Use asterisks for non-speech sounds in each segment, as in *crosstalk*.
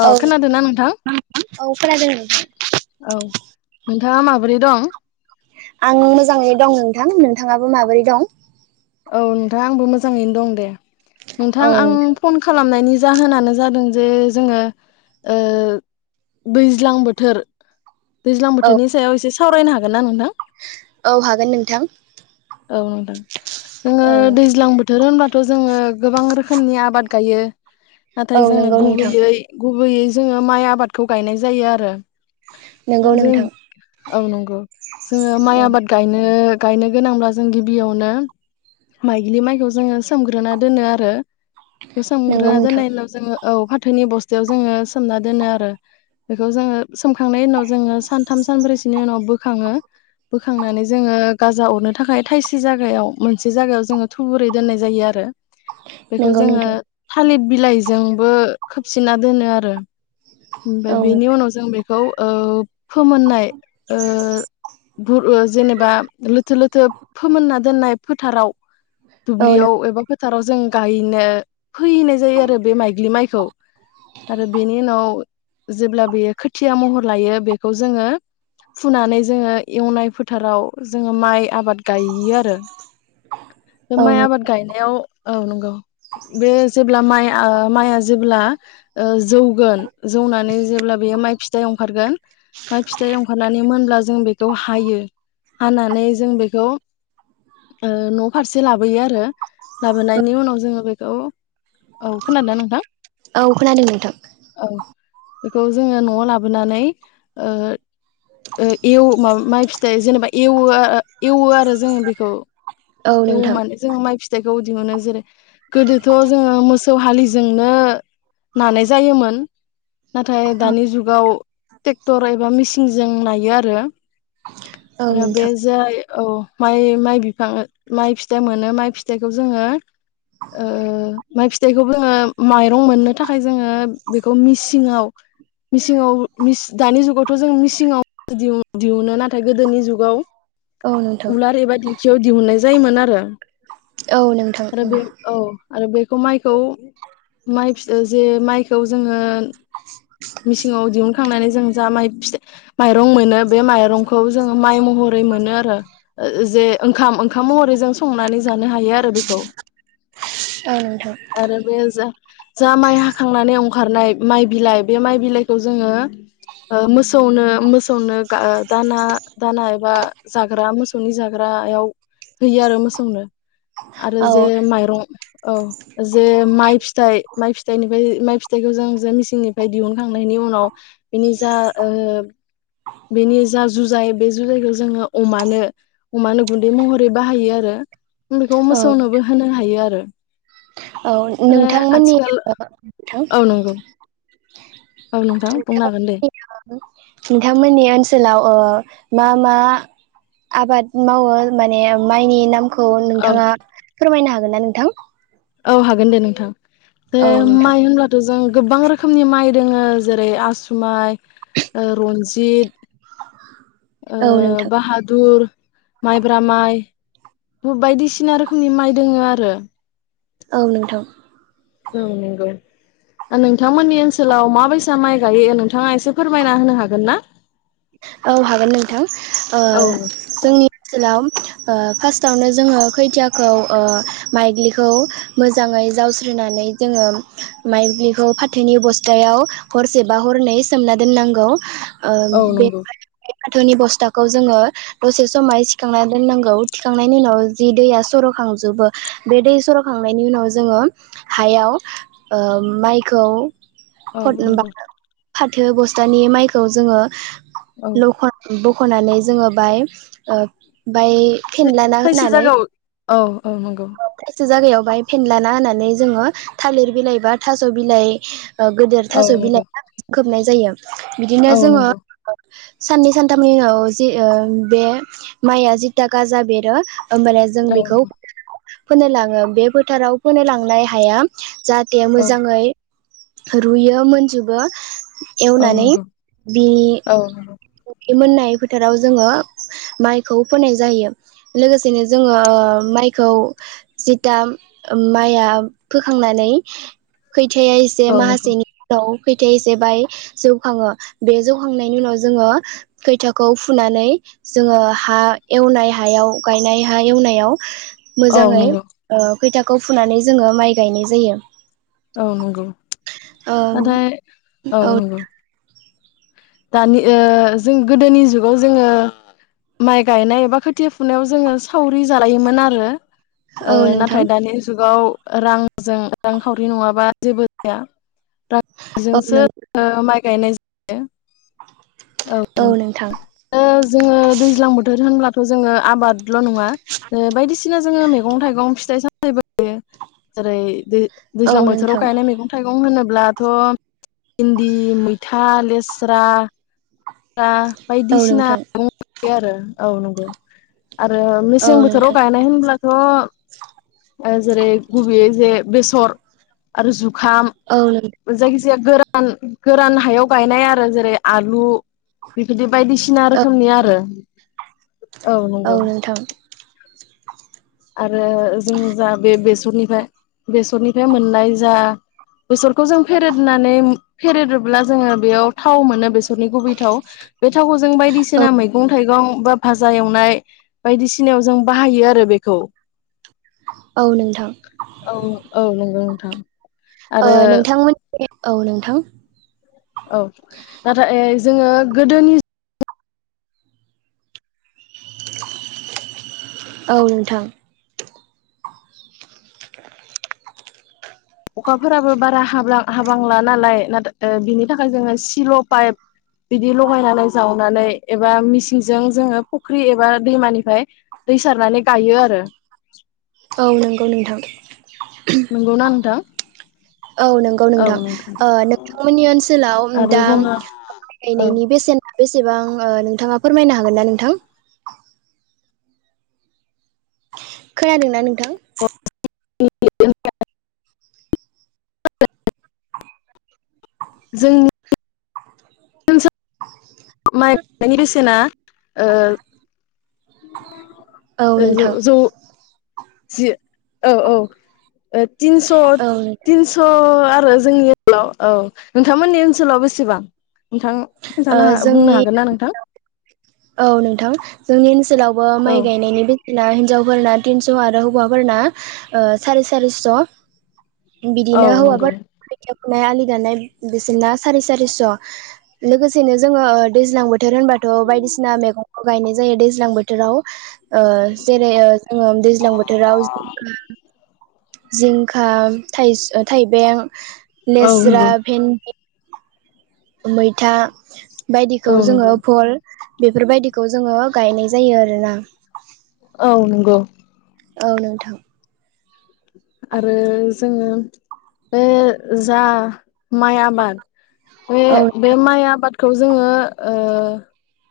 अ खोनादोंना नोंथां औ औ खोनादों नोंथां। औ नोंथाङा माबोरै दं। आं मोजाङै दं नोंथां नोंथाङाबो माबोरै दं। औ नोंथां आंबो मोजाङैनो दं दे। नोंथां औ आं फन खालामनायनि। जाहोनानो जादों जे जोङो ओ दैज्लां बोथोर। दैज्लां औ बोथोरनि सायाव एसे सावरायनो हागोन। हागोनना नोंथां। औ हागोन नोंथां। औ नोंथां जोङो औ दैज्लां बोथोर। थोर होनबाथ' जोंङो गोबां रोखोमनि आबाद गायो। औ नाथाय जोंनो नंगौ नोंथां गुबैयै गुबैयै। जोङो माइ आबादखौ गायनाय जायो आरो। नंगौ जों नोंथां औ नंगौ जोङो माइ औ आबाद गायनो। गायनो गोनांब्ला जों गिबियावनो। माइग्लि माइखौ जोङो सोमग्रोना दोनो आरो। नंगौ सोमग्रोना नोंथां दोननायनि उनाव जोङो औ फाथोनि बस्थायाव जोङो सोमना दोनो आरो बेखौ जोङो सोमखांनायनि उनाव जोङो सानथाम सानब्रैसोनि उनाव बोखांओ। बोखांनानै जोङो गाजा अरनो थाखाय थायसे जागायाव मोनसे जायगायाव जोङो थुबुरै दोननाय जायो आरो। बेखौ नंगौ जोङो नोंथां थालिद बिलाइजोंबो खोबसिना दोनो आरो। औ ओमफाय बेनि उनाव जों बे खौ ओप फोमोननाय ओ भुर ओ जेनेबा लोथो लोथो फोमोनना दोननाय फोथाराव। औ दुब्लियाव एबा फोथ थाराव जों गायनो फैनाय जायो आरो बे माइग्लि माइखौ आरो बेनि उनाव जेब्ला बेयो खोथिया महर लायो बेखौ जोङो फुनानै जोङो एवनाय फोथाराव जोङो माइ आबाद गाययो आरो बे औ माइ आबाद गायनायाव औ नंगौ बे जेब्ला माइ ओ माइआ जेब्ला ओ जौ जौनानै जेब्ला बेयो माइ फिथ जेआव ओंखारगोन माइ फिथाइ अंखारनानै मोनब्ला जों बे खौ हायो हानानै जों बेखौ ओ न फारसे लाबोयो आरो लाबोनायनि उनाव जोङो बेखौ औ खोनादो नोंथां। औ खोनादों नोंथां। औ बेखौ जोङो नआव लाबोनानै ओ ओ एव *unintelligible* माइ फिथाइ जेनेबा एवो आं एवो आरो जोङो बेखौ। औ एवो नोंथां माने जों माइ फिथ बेखौ दिहुनो जेरै गोदोथ जोङो मोस मोसौ हलिजोंनो नानाय जायोमोन नाथाय दानि जुगाव ट्रेक्टर एबा मिचिनजों नायो आरो। औ आरो बे नोंथां जाय औ माइ- माइ बिफां ओ माइ फिथाइ मोनो माइ फिथाइखौ जोङो ओ माइ फिथाइखौ जोङो माइरं मोननो थाखाय जोङो बेखौ मिसिंङाव मिसिंङाव मिस दानि जुगावथ जों मिसिङाव दिहुनो नाथाय गोदोनि जुगाव औ नोंथां उलार एबा दिंख याव दिहुननाय जायोमोन आरो। औ नोंथां आरो उम। बे औ आरो बेखौ माइखौ माइ फि जे माइखौ जोङो मिसिङाव दिहुनखांनानै जों जा माइ फिथ माइरं मोनो बे माइरंखौ जोङो माइ महरै मोनो आरो ओ जे ओंखाम ओं खाम महरै जों संनानै जानो हायो आरो बेखौ। ओ नोंथां। आरो बे जा जा माइ हाखांनानै अंखारनाय माइ बिलाइ बे माइ बिलाइखौ जोङो ओ मोसौनो मोसौनो दाना दाना एबा जाग्रा मोसौनि जाग्रायाव हैयो आरो मोसौनो। आरो औ जे माइरं औ जे माइ फिथाइ माइ फिथाइनिफ्राय माइ फिथाइखौ जों जे मिसिंनिफ्राय दिहुनखांनायनि उनाव बेनि जा ओ बेनि जा जुजाय बे जुजायखौ जोङो अमानो अमानो गुन दै महरै बाहायो आरो बेखौ औ मोसौनोबो होनो हायो आरो। औ ओमफ्राय नोंथांमोननि आथिखाल नोंथां औ नंगौ औ नोंथां बुंनो हागोन दे। नोंथांमोननि ओनसोलाव ओ मा मा आबाद मावो माने माइनि नाम खौ औ नोंथाङा फोरमायनो हा गोनना नोंथां? औ हागोन दे नोंथां। बे औ नोंथां माइ होनब्लाथ' जों गोबां रोखोमनि माइ दोङो जेरै आसुमाइ ओ रनजित ओ औ नोंथां बाहादुर माइब्रा माइ बायदिसिना रोखोमनि माइ दोङो आरो। औ नोंथां। औ नोंगौ नोंथांमोननि ओनसोलाव माबायसा माइ गायो, नोंथाङा एसे फोरमायना होनो हागोन ना? औ हागोन नोंथां ओ जोंनि ओनसोलाव ओ फार्स्टावनो जोङो खोथियाखौ ओ माइग्लिखौ मोजाङै जावस्रोनानै जोङो माइज्लिखौ फाथोनि बस्थायाव हरसे बा हरनै सोमना दोननांगौ। ओम औ बे नंगौ फाथोनि बस्थाखौ जोङो दसे समाय थिखांना दोननांगौ थिखांनायनि उनाव जि दैया सर'खांजोबो बे दै सर'खांनायनि उनाव जोङो हायाव ओ माइखौ औ नोंगौ। फाथो बस्थानि माइखौ औ जोङो *unintelligible* खनानै जोङो बाय ओ फाय फेनलाना थायसे होनानै जायगायाव औ अ' नंगौ। जागायाव बाहाय फेनलाना होननानै जोङो थालिर बिलाइ बा थास' बिलाइ ओ गेदेर औ थास' नंगौ बिलाइआ खोबनाय जायो बिदिनो औ जोङो नंगौ साननै सानथामनि उनाव जि ओ बे माइआ जिथा गाजा बेरो होमबाने जों औ बेखौ फोनो लाङो बे फोथाराव फोनो लांनाय हाया जाहे दे औ मोजाङै रुयो मोनजोबो औ एवनानै नंगौ बि औ नंगौ बे मोननाय फोथाराव जोङो माइखौ फोनाय जायो लोगोसेनो जोङो माइखौ जिता माइआ फोखांनानै खैथाया एसे औ नंगौ माहासेनि उनाव खैथाया एसेबाय जौखाङो बे जौखांनायनि उनाव जोङो खैथाखौ फुनानै जोङो हा एवनाय हायाव गायनाय हा एवनायाव औ मोजाङै नंगौ ओ खैथाखौ फुनानै जोङो माइ गायनाय जायो। औ नंगौ ओ नाथाय औ नंगौ। दानि ओ जों गोदोनि जुगाव जोङो माइ गायनाय बा खोथिया फुनायाव जोङो सावरि जालायोमोन आरो औ ओ नोंथां नाथाय दानि जुगाव रांजों रांखावरि नङाबा जेबो जाया। औ रजोंसो नों *unintelligible* माइ गायनाय जा *unintelligible* औ नोंथां। ओ जोङो दैज्लां बोथोर होनब्लाथ' जोङो आबाद ल नंङा ओ बायदि सिना जोंङो मैगं थाइगं फिथाय साम *unintelligible* ओरै औ दैज्लां बोथोराव नोंथां गायनाय मैगं थाइगं होनोब ब्लाथ' इनदि मै था लेस्रा औ बायदिसिना नोंथां *unintelligible* दि आरो औ नंगौ। आरो औ मेसें बोथोराव नोंथां गायनाय होनब्ला थ ओ जेरै गुबैयै जे बेसर आरो जुग खाम औ नों जायखि जाया गोरा रान गोरान हायाव गायनाय आरो जेरै आलु *unintelligible* दिप बायदिसिना रोखोमनि आरो। औ नंगौ। आरो जों जा बे बेस सरनिफ्राय बेसरनिफ्राय मोननाय जा बेसरखौ जों फेरेदनानै फेरेदोब्ला जोङो बेयाव थाव मोनो बेसरनि थौ बे थावखौ जों औ बायदिसिना मैगं थाइगं बा भाजा एवनाय बायदिसिनायाव जों बाहायो आरो बेखौ। औ नोंथां औ औ नंगौ। थां ओ नोंथांमोननि औ नोंथां। औ नाथाय जोङो गोदोनि औ नोंथां। अखाफोराबो बारा हाबलां हाबालां नालाय नाथाय बिनि थाखाय जोङो सिल' पाइप बिदि लगायनानै जावनानै एबा मिसिंजों जोङो फुख्रि एबा दैमानिफ्राय दै सारनानै गायो आरो। औ नंगौ नोंथां। नंगौना नोंथां औ नंगौ नोंथां ओ नोंथांमोननि ओनसोलाव आरो दा जोङो माइ औ गायनायनि बेसेना बेसेबां ओ नोंथाङा फोरमायनो हागोन ना नोंथां? खोनादोंना नोंथां? *unintelligible* जोंनि ओनसो माइ गायनायनि बेसेना ओ औ ओ ज' नोंथां ज' जि औ औ ओ तिनस' औ तिनस' आरो जोंनि ओनसोलाव औ नोंथांमोननि ओनसोलाव बेसेबां? नोंथां? खिनथानो ओ बुंनो जोंनि हागोन ना नोंथां? औ नोंथां जोंनि ओनस ओनसोलावबो औ माइ गायनायनि बे ना हिनजावफोरना तिनस' आरो हौवाफोरना ओ सारि सारिस'। औ बिदिनो नंगौ हौवाफोर खोथिया नाय आलि दान्नाय बिसोरना सारि सारिस' लोगोसेनो जोङो ओ दैज्लां बोथोर होनबाथ' बायदिसि सिना मैगंखौ गायनाय जायो दैज्लां बोथोराव। ओ जेरै ओ जोङो दैज्लां बोथोराव जिंखा जिंखा, थाइस ओ थाइबें, औ लेस्रा, नंगौ भेन्दि मैथा बायदिखौ औ जोङो नंगौ भ'ल बेफोरबायदिखौ जोङो गायनाय जायो आरोना। ग' औ नोंथां आरो जोङो बे जा माइ आबाद बे औ बे माइ आबाद खौ जोङो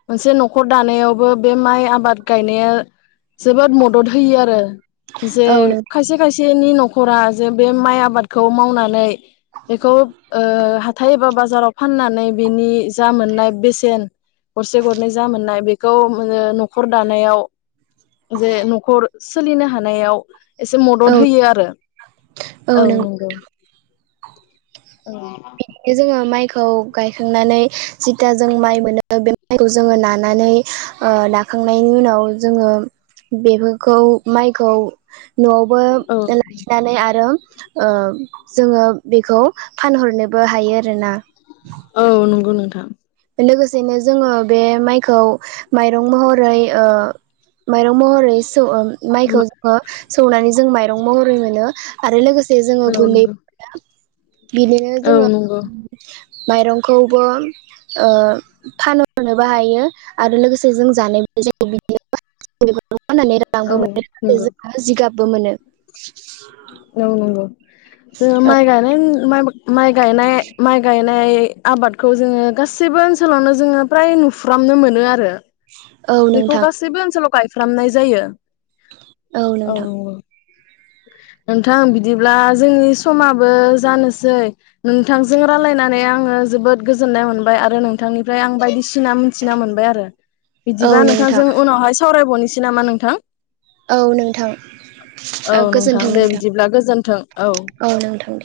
मोनसे न'खर दानायावबो बे माइ आबाद गायनाया जोबोद मदद होयो आरो जे औ नोंथां खायसे खायसे जोंनि न'खरा जे बे माइ आबादखौ मावनानै बेखौ हाथाय एबा बा जाराव फाननानै बेनि जा मोननाय बेसेन गरसे गरनै जा मोननाय बेखौ न'खर दानायाव जे न'खर सोलिनो हानायाव एसे औ मदद होयो आरो औ नंगौ औ खौ गायखांनानै जिथा जों माइ मोनो बे माइखौ जोङो नानानै ओ नाखांनायनि उनाव जोङो बेफोरखौ माइखौ न'आवबो औ लाखिनानै आरो ओ जोङो बेखौ फानहरनो बो हायो आरोना औ नंगौ नोंथां लोगोसेनो जोङो बे माइखौ माइरं महरै ओ माइरं महरै सौ माइखौ जोङो सौनानै जों माइरं महरै मोनो आरो लोगोसे जोङो औ गुन्दै नंगौ *inaudible* बिदिनो औ जोङो नंगौ माइरंखौबो ओ फानहरनो बाहायो आरो लोगोसे जों जानायबो *unintelligible* नानै औ रांबो मोनो नंगौ जोंहा जिगाब बो मोनो औ नंगौ। औ माय गायनाय *unintelligible* माइ गायनाय माइ गाय नाय आबादखौ जोङो गाससिबो ओनसोलावनो जोङो फ्राय नुफ्रामनो मोनो आरो। औ बेखौ नोंथां गासैबो ओनसोलाव गाय फ्रामनाय थारो। औ नोंथां नोंथां बिदिब्ला जोंनि समाबो जानोसै नोंथांजों रायलायनानै आङो जोबोद गोजोननाय मोनबाय आरो नोंथांनिफ्राय आं बायदिसिना मिथिना मोनबाय आरो। औ बिदिबा नोंथां नोंथांजों उनावहाय सावरायबावनो सै नामा नोंथां? औ नोंथां। औ नोंथां दे बिदिब्ला गोजोन्थों औ। नोंथां दे